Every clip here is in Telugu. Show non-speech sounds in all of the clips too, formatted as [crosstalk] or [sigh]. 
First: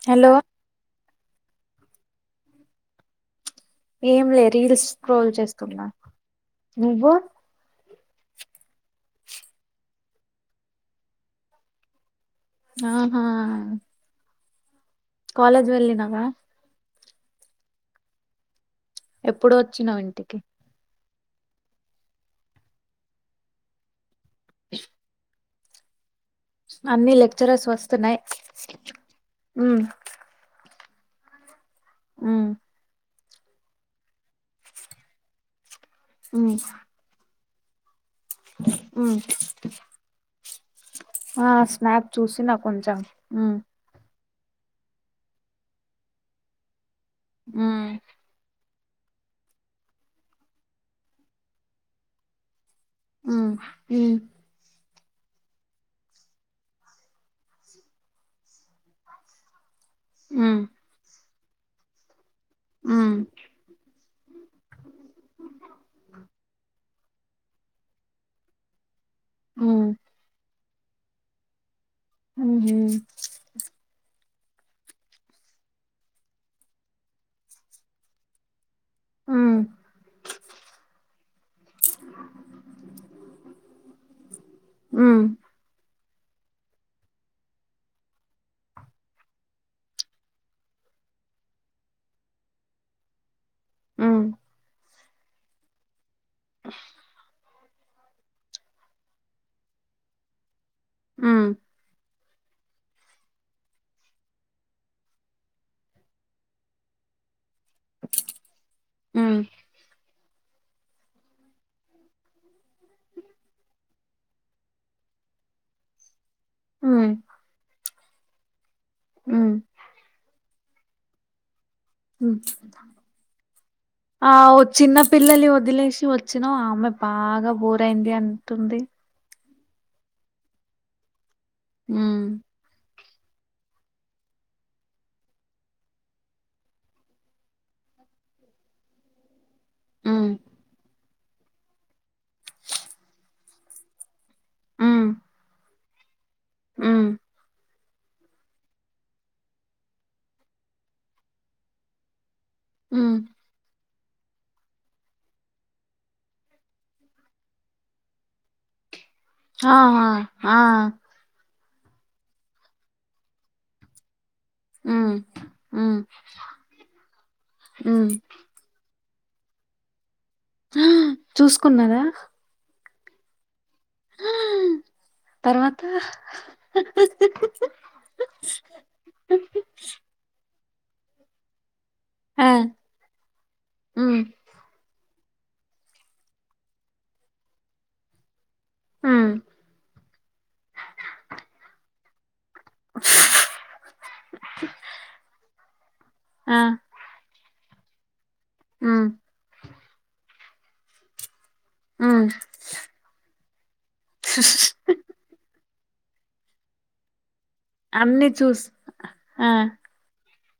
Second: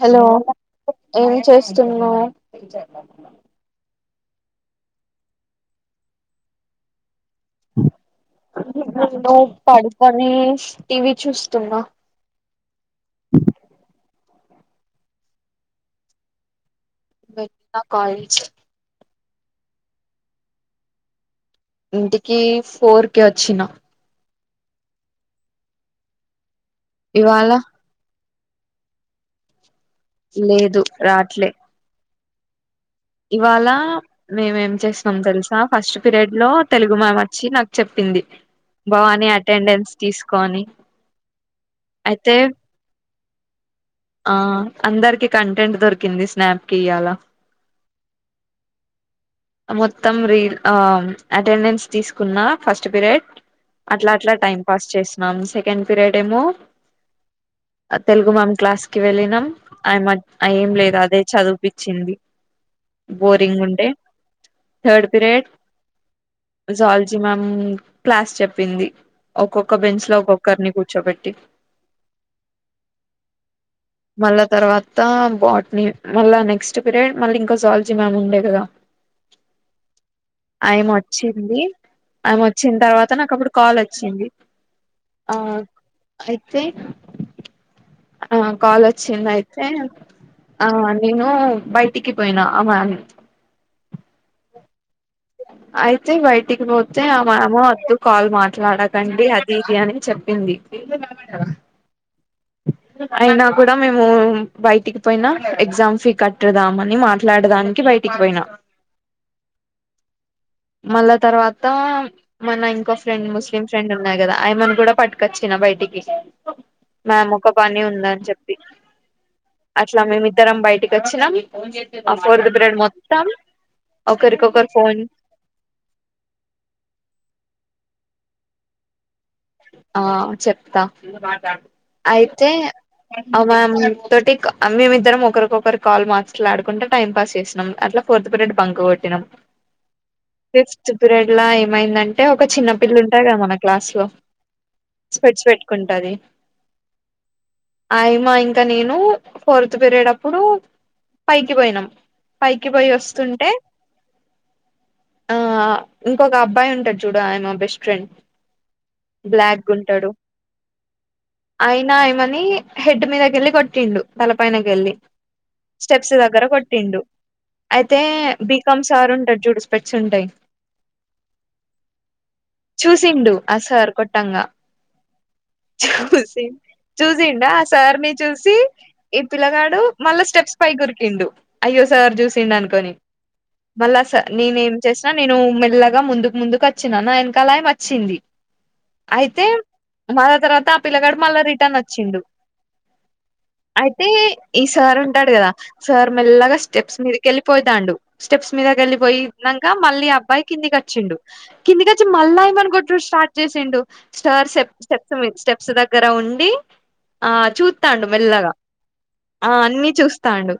హలో ఏం చేస్తున్నావ్ ఏం లే రీల్స్ స్క్రోల్ చేస్తున్నా నువ్వు నేను పడుకొని టీవీ చూస్తున్నా ఆహ్. కాలేజ్ వెళ్ళినావా. వెళ్లిన కాలేజ్. ఎప్పుడు వచ్చినావ్ ఇంటికి ఇంటికి ఫోర్ కి వచ్చిన అన్ని ఇవాళ లెక్చరర్స్ వస్తున్నాయి ఉమ్ లేదు రాట్లే ఉమ్ ఇవాళ మేమేం చేసన్నాం తెలుసా ఫస్ట్ పీరియడ్ లో ఉమ్ తెలుగు మ్యామ్ అ చ్చి నాక్ చెప్పింది ఉమ్ భవాని అటెండెన్స్ తీసుకో అని ఆ స్నాప్ అయితే చూసినా కొంచెం ఉమ్ ఆ అందరికి కంటెంట్ దొరికింది స్నాప్కి ఇయ్యాల ఊమ్ మొత్తం రీ ఆ అటెండెన్స్ తీసుకున్నా ఫస్ట్ పీరియడ్ అట్లా ఉమ్ అట్లా టైం పాస్ చేస్ మ్యామ్ సెకండ్ పీరియడ్ ఏమో తెలుగు మ్యామ్ క్లాస్ కి వెళ్ళినాం ఆయ మ ఉమ్ ఏం లేదు అదే చదువుపించింది ఉమ్ ఉమ్ బోరింగ్ గుండే third period zoology ma'am class చెప్పింది ఒక్కొక్క ఉమ్ బెంచ్ లో ఒక్కొక్కరిని కూర్చోబెట్టి ఊ హు మళ్ళా తర్వాత బాట్ని మళ్ళా నెక్స్ట్ పీరియడ్ మళ్ళీ ఇంకో జాలజీ మ్యామ్ ఉండే కదా ఉమ్ ఆయమ వచ్చింది ఆయమ వచ్చిన తర్వాత నాకు అప్పుడు కాల్ అచ్చింది ఉమ్ ఆ అయితే ఆ కాల్ వచ్చింది అయితే ఆ నేను బయటికి పోయినా అ మ్యామ్ ఉమ్ అయితే బయటికి పోతె ఆమె ఏమో కాల్ మాట్లాడకండి అది ఇది అని చెప్పింది ఉమ్ అయినా కూడా మేము బయటికి పోయినా ఎగ్జామ్ ఫీ కట్టుదాంని మాట్లాడదనికి కి బయటికి పోయినా ఉమ్ మళ్ళా తర్వాత మన ఇంకో ఫ్రెండ్ ముస్లిం ఫ్రెండ్ ఉన్నాయి కదా ఆయమను కూడా పట్టుకొచ్చిన బయటికి ఉమ్ మ్యాము ఒక పని ఉంద అని చెప్పి ఉమ్ అట్లా మేము ఇద్దరం బయటకి వచ్చినాం ఆ ఉమ్ ఫోర్త్ పీరియడ్ మొత్తం ఆ ఒకరికొకరు చిన్న ఫోన్ పిల్లల్ని వదిలేసి వచ్చినా ఆమె బాగా బోరయింది అంటుంది ఆ చెప్తా ఉమ్ అయితే ఆ మ్యామ్ తోటి మేమిద్దరం ఒకరికొకరు కాల్ మాట్లాడుకుంట టైం పాస్ చేసినాం అట్లా ఫోర్త్ పీరియడ్ బంకు కొట్టినం ఉమ్ ఫిఫ్త్ పీరియడ్ లా ఏమైందంటే ఒక చిన్న పిల్ల ఉంటాయి కదా మన క్లాస్ లో స్పెడ్స్ పెట్టుకుంటది ఉమ్ అయమా ఇంకా నేను ఫోర్త్ పేరియడ్డప్పుడు పైకి పోయినాం పైకి పోయి హ్మ్. వస్తుంటే ఆ ఇంకొక అబ్బాయి ఉంటడు చూడు ఆయమా బెస్ట్ ఫ్రెండ్ ఆ హ ఆ అయినా ఏయమని హెడ్ మీదకి వెళ్ళి కొట్టిండు తల పైనకి వెళ్ళి హ్మ్. హ్మ్. స్టెప్స్ దగ్గర కొట్టిండు అయితే హ్మ్. బికామ్ సార్ ఉంటాడు చూడు స్పెక్ట్స్ ఉంటాయి ఆహ్ చూసుకున్నదా చూసిండు ఆ సార్ కొట్టంగా తర్వాత? చూసి చూసిండా ఆ సార్ ని చూసి ఈ పిలగాడు మళ్ళ స్టెప్స్ పై కురికిండు అయ్యో సార్ ఆ! చుసిండు అనుకోని మళ్ళాస హ్మ్. నేన్ ఏం చేస్ న్ నేను మెల్లగా ముందుక్ ముందుక్ వోచ్చిన నా వెనకాల ఆమె అచ్చింది హ్మ్. అయితే మళ్ళ తర్వాత ఆ పిల్లగాడ్ మళ్ళ రిటర్న్ వోచ్చిండు అయితే ఈ సార్ ఉంటాడ్ గదా సార్ మెల్లగా ఆ! స్టెప్స్ మీదకెళ్ళి పోయితాండూ స్టెప్స్ హ్మ్. మీదకెళ్లిపోయినంక మళ్ళీ అబ్బాయి కిందికి వోచ్చిండు కిందికి వోచ్చి హ్మ్. మళ్ళయమ్మను కొట్టుడు స్టార్ట్ చేసిండు స్టర్ సెవ్ స్టెప్స్ మీద స్టెప్ దగ్గర ఉండి ఆ చూతండు అన్నీ మెల్లగా చూసి ఆ అన్ని చూస్త తండు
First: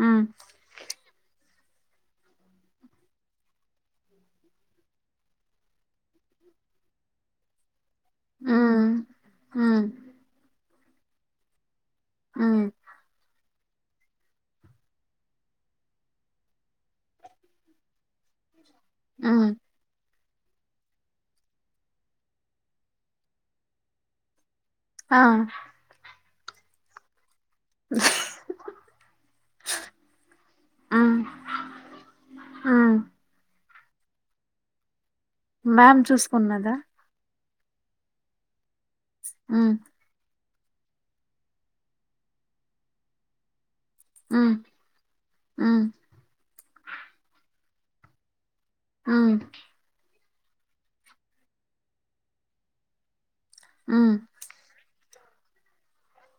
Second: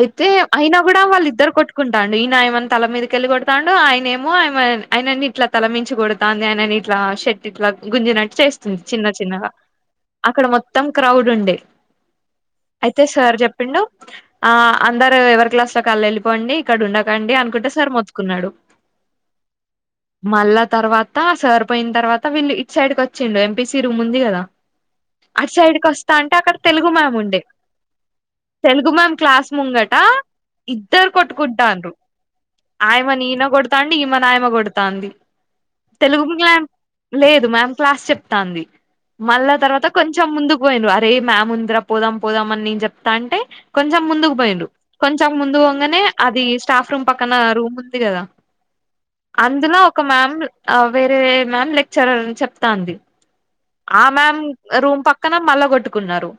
హ్మ్. అయినా గుడా వాల్ ఇద్దరు కొట్టుకుంటాండు ఇనా అయిమెని తల మీదకెళ్ళి కొడతాండు ఆయననేమో ఆయనని ఇట్లా తలమించి కొడతాంది అయినని ఇట్లా షట్ ఇట్లా గుంజినట్టు చేస్తుంది హ్మ్. చిన్న చిన్నగా హ్మ్. అక్కడ మొత్తం మొత్తం క్రౌడ్ ఉండే హ్మ్. అయితే సార్ చేప్ చెప్పిండు ఆ అందరు ఎవర్ క్లాస్లకి కళ్ళ వెళ్ళిపోండి ఇక్కడ ఉండకండి అనుకుంట సార్ మొత్తుకున్నాడు మ్ మళ్ళా తర్వాత సార్ పోయిన్ తర్వాత వీళ్ళు ఇట్ సైడ్కి వచ్చిండు ఎంపిసి రూమ్ ఉంది గదా ఆ! అటు సైడ్ కి వస్తా అంటే అక్కడ తెలుగు మ్యామ్ ఉండే తెలుగు మ్యామ్ క్లాస్ ముంగట ఇద్దరు హ్మ్. కొట్టుకుంటాంరు హ్మ్. ఆయమని ఈయన కొడతాండు ఈమని ఆయమ కొడ్తాంది మ్యామ్ చూసుకున్నదా లేదు మ్యామ్ క్లాస్ చెప్తాంది మళ్ళ హ్మ్. తర్వాత కొంచెం ముందుక్ అరే మ్యామ్ ఉంద్ర పోదాం పోదాం అని నేను చేప్తంటే కొంచెం ముందుకు హ్మ్. పోయిండు కొంచెం హ్మ్. ముందువొంగానే అది టఫ్ రూమ్ పక్కన రూమ్ ఉంది గదా హ్మ్. అందులో ఒక మమ్ ఆ వేరే మ్యామ్ లెక్చరర్ చెప్తాంది ఆ హ్మ్. మ్యామ్ రూమ్ పక్ పక్కన మల్ల కొట్టుకున్నారు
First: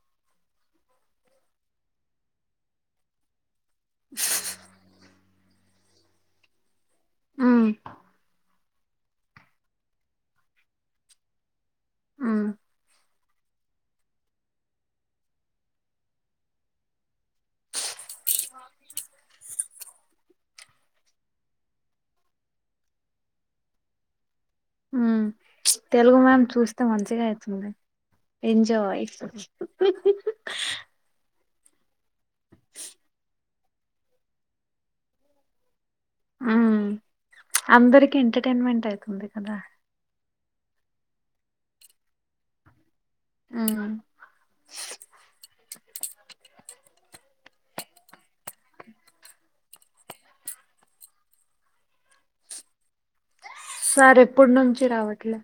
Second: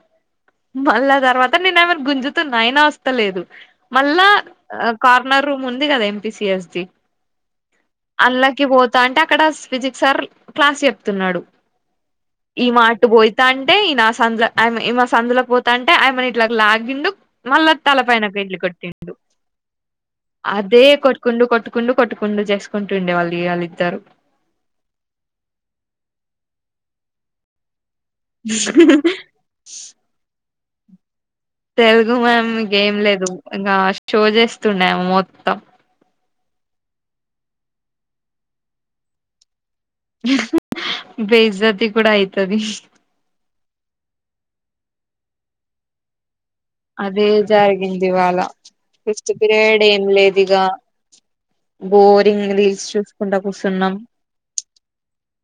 మళ్ల తర్వాత నేను ఆమెని గుంజుతున అయినా ఒస్తలేదు మళ్ళా కార్నర్ రూమ్ ఉంది కదా ఎంపిసిఎస్ ది హ్మ్. అల వొతంటే అక్కడ ఫిజిక్స్ సార్ క్లాస్ చెప్తున్నాడు హ్మ్. ఏమేటు పోతలంటే ఏయినా ఆ సందుల ఆ అయిమె ఆమె సందులకు పోతంటే ఆయమె ఇట్లా లాగిండు మళ్ళా తల పైనకెలికోటిండు అదే కొట్టుకుండు కొట్టుకుండు కొట్టుకుండు చేసుకుంటుండే వాళ్ళు ఇయాల ఇద్దరు మ్ తెలుగు మ్యామ్ చూస్తే మంచిగా అయితుండే ఎంజాయ్ తెలుగు మ్యామ్ ఇంకేం లేదు ఇంగా షో చేస్తుండే ఆమె మొత్తం మ్ అందరికి ఎంటర్టైన్మెంట్ అయితుంది కదా బెజతి కూడా అయితది మ్ అదే జరిగిందివాళ ఫిఫ్త్ పీరియడ్ ఏం లేద్ ఇగా బోరింగ్ రీల్స్ చూస్ సార్ ఎప్పుడు నుంచి రావట్లే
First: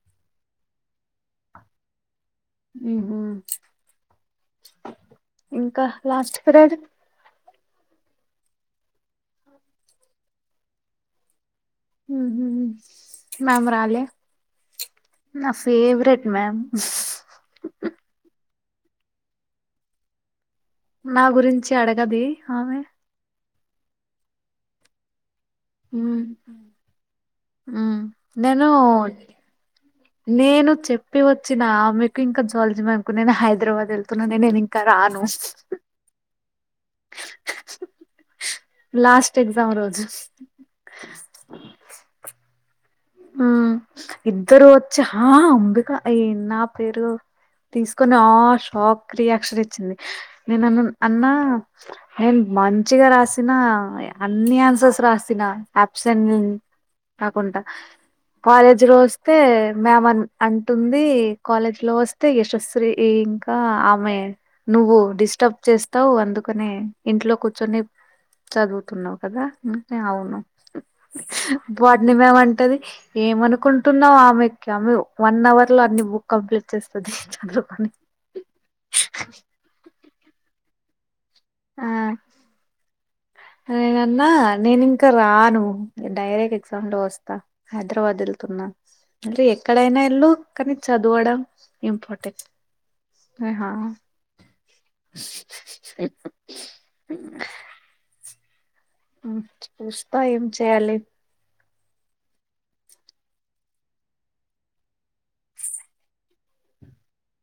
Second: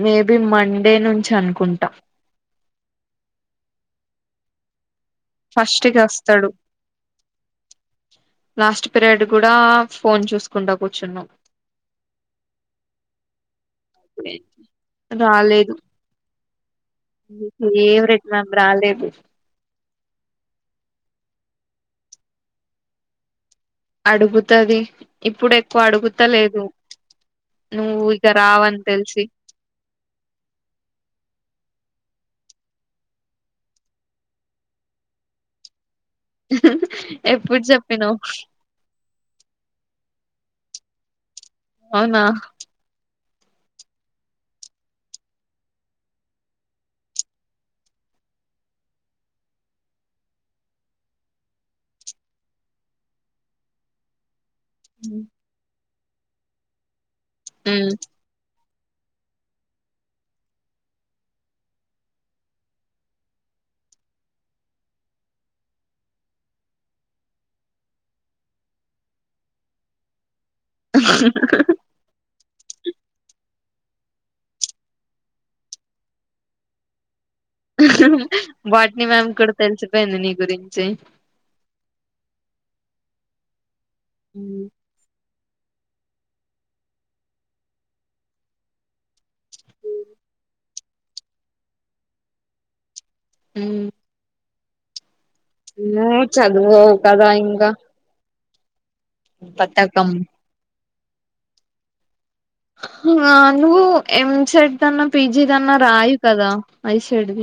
మేబి మండే నుంచి అనుకుంటా మ్ హ్మ్ ఇంకా ఫస్ట్ కి లాస్ట్ వస్తాడు పిరియడ్ లాస్ట్ పీరియడ్ గుడా ఫోన్ చూస్కుంటా కూచున్నావ్ మ్ హ్మ్ మ్యామ్ రాలే నా ఫేవరెట్ మ్యామ్ మీ ఫేవరెట్ మ్యామ్ రాలేదు మా గురించి అడగదె ఆమె. అడుగుతది. ఇప్పుడు ఎక్కువ ఉమ్ అడుగుతలేదు ఉమ్ నువ్వు ఇక నేను రావని తెలిసి. నేను చెప్పి వచ్చిన ఆమెకు ఇంకా జోల్జీ మేమ్ కూడా నేను హైదరాబాద్ వెళ్తున్న నేను ఇంకా రాన్ అవును ఎప్పుడు చెప్పినవ్ లాస్ట్ ఎగ్జామ్ రోజు ఆహ్. అవునా ఇద్దరు ఒచ్చి ఆహ్ అంబికా అయి నా పేరు. తీస్కొని ఆ షాక్ రియాక్షన్ ఇచ్చింది నేన్ అన్నన్ అన్నా హెల్ప్. మంచిగా రాసిన. అన్ని ఆన్సర్స్ రాసిన అప్సెంట్ నిన్ కాకుండ. కాలేజ్ లో ఒస్తే మేమ్ అన్ అంటుంది కాలేజ్ లో ఒస్తే యశస్శ్రీ ఇ. ఇంకా ఆమె నువ్వు డిస్టర్బ్ చేస్తావు అందుకనే ఇంట్లో కూర్చొని. చదువుతున్నావు కదా. మేమ్ అనుకుంటున్నాం ఆమెకి ఆమె వన్ అవర్ లో అన్ని బుక్ కంప్లీట్ చేస్తది. చదువుకొని బొట్నీ మేడం కి కూడా తెల్సిపోయింది నీ గురించి. ఆహ్ నేనన్నా నేను ఇంకా రాను. ఉమ్ డైరెక్ట్ ఎగ్జామ్ లో ఒస్తా హైదరాబాద్ ఏళ్తున్నా మల్లీ ఎక్కడైనా ఏళ్ళు క. ఇది చదువడం ఇంపోర్టెంట్ ఆ మ్ ఆహ్. నువ్వు చద్వావు కదా ఇంకా. ఉమ్ చూస్తా ఏం చేయాలే. ఆహ్ నువ్ ఎంసెట్ దన్న పిజి దన్న రాయు. కదా ఐషెడ్ద్.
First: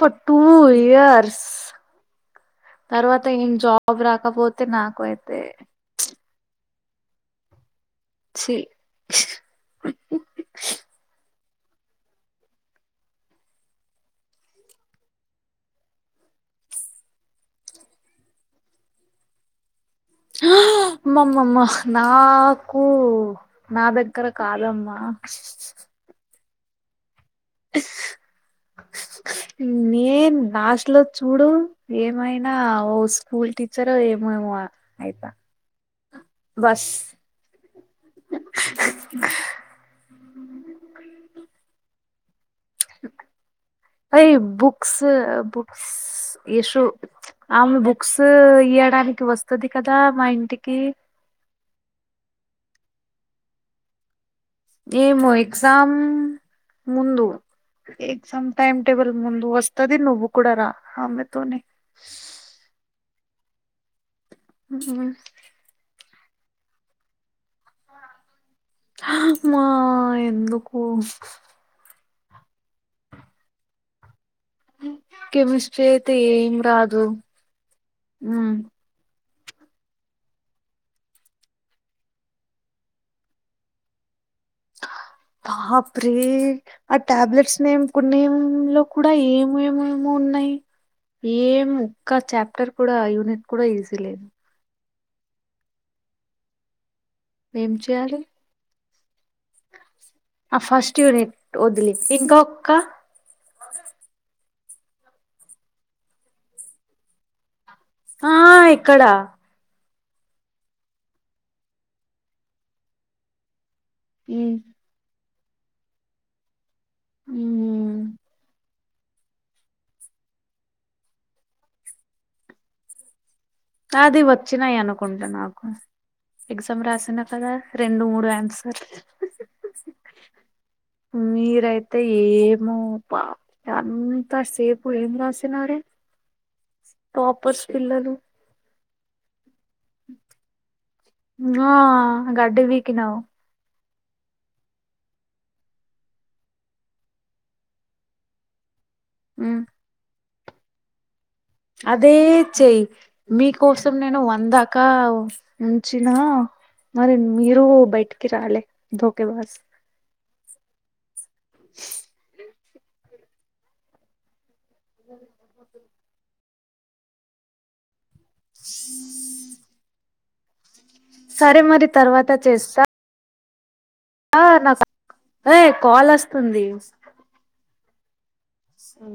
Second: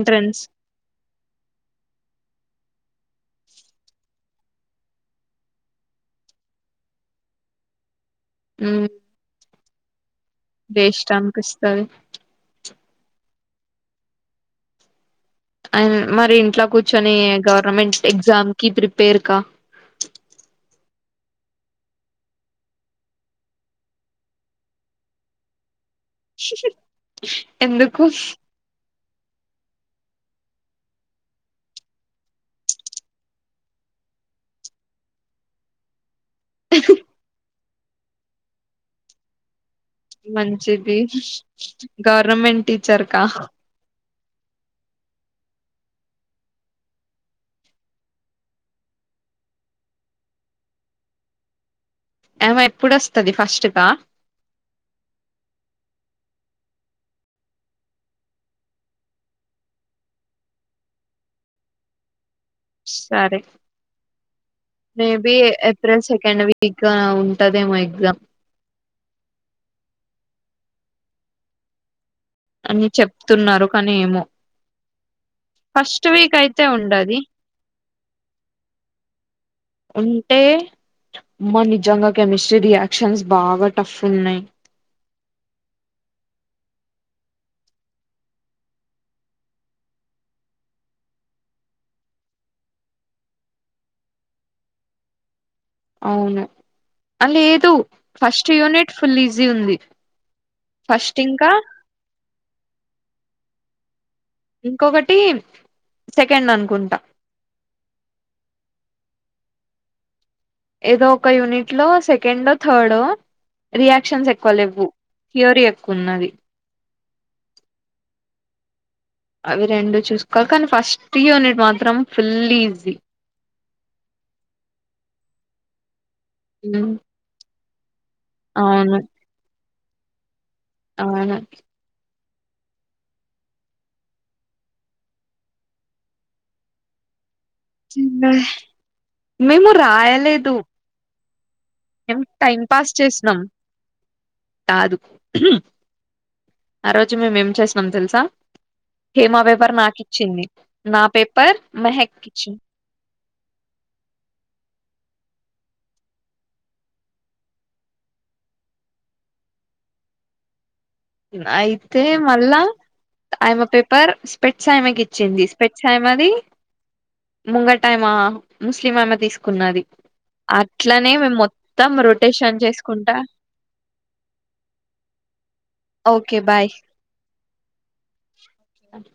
త్ టూ ఇయర్స్ తర్వాత ఏం జాబ్ రా. కాక్పోతే నాకు అయితే. ఛీ మ్ స్. వేస్ట్ అనిపిస్తాది. అండ్ మరి ఇంట్లో కూర్చొని గౌర్నమెంట్స్ ఎగ్జామ్ కి ప్రిపేర్క. ఆహ్. మ్మమ్మమ్మా నాకు నా దగ్గర కాదమ్మా. ఎందుకు. నేనే. నేన్ లాస్ట్ లో చూడు ఏమైనా ఓ స్కూల్ టీచర్ ఏమేమో అయిత. బస్. మంచిది గౌర్నమెంట్ టీచర్ కా. అయి బుక్స్ బుక్స్ ఇషు ఆమె బుక్స్ ఇయడానికి. ఇడికి వస్తది కదా మా ఇంటికి. ఆమె ఎప్పుడొస్తాది ఫస్ట్గా. ఏమో ఎక్సమ్ ముందు. ఎగ్జామ్ టైమ్ టేబుల్ ముందు వస్తది నువ్వు కూడా రా ఆమె తోని. సారే మే బి ఏప్రేల్ సే. [unintelligible] ఉంటదేమో ఎగ్జామ్. ఆహ్ మా ఎందుకో. అని చెప్తున్నారు కానీ ఏమో. కెమిస్ట్రీ ఫస్ట్ అయితే వీక్ ఏం అయితే రాదు ఉండది ఉమ్. ఉంటే మా నిజంగా కెమిస్ట్రీ రియాక్షన్స్ బాగా టఫ్ ఉన్నాయి. బాప్రే ఆ టాబ్లెట్స్ నేమ్ కో నేం లో కూడా ఏమేమేమో. ఉన్నాయి ఏం ఒక చాప్టర్ కూడా యూనిట్ కూడా ఈజీ లేదు అవును అ లేదు ఏం చేయాలి ఫస్ట్ యూనిట్ ఫుల్ ఈజీ ఉంది ఆ ఫస్ట్ యూనిట్ ఒదిలి ఇంకా ఒక్క ఇంకొకటి సెకండ్ అనుకుంటా. ఆహ్ ఎక్కడ. ఏదో ఒక యూనిట్ లో సెకండో థర్డో రియాక్షన్స్ ఎక్కువ ఉమ్ లేవ్వు. థియోరీ ఎక్కువన్నది ఉమ్ అవి రెండు చూసుకోవాల్ కానీ ఫస్ట్ యూనిట్ మాత్రం ఫుల్ ఈజీ ఆది వచ్చినాయి అనుకుంట నాకు ఎగ్జామ్ రాసిన కదా రెండు మూడు బ్రాండ్ సర్ అవును అవును మీరు అయితే ఏమో పా అంతా సేపు ఏం రాసినారే టాప్పర్స్ పిల్లలు మేము రాయలేదు ఆ మేం టైం గడ్డి పాస్ పీకినావు చేసినాం కాదు ఆ రోజు మేమ్ ఏం చేసినం తెలుసా హేమా ఉమ్ పేపర్ నాకు ఇచ్చింది నా పేపర్ అదే మెహక్ ఇచ్చింది చెయ్ మీకోసం నేను వందాకా ఉంచిన మరి మీరే బయటికి రాలే అందుకే ఒకే బాస్ అయితే మళ్ళా ఆమే పేపర్ స్పేట్స్ ఆమెకి ఇచ్చింది స్పేట్స్ ఆమెది ముంగటామ ముస్లిం ఆమె తీసుకున్నది ఆ అట్లనే మేము సరే మరి మొత్తం రొటేషన్షాట్ చేసుకుంటా ఆ నాక్ ఏ కాల్ ఓకే వస్తుంది బాయ్ సా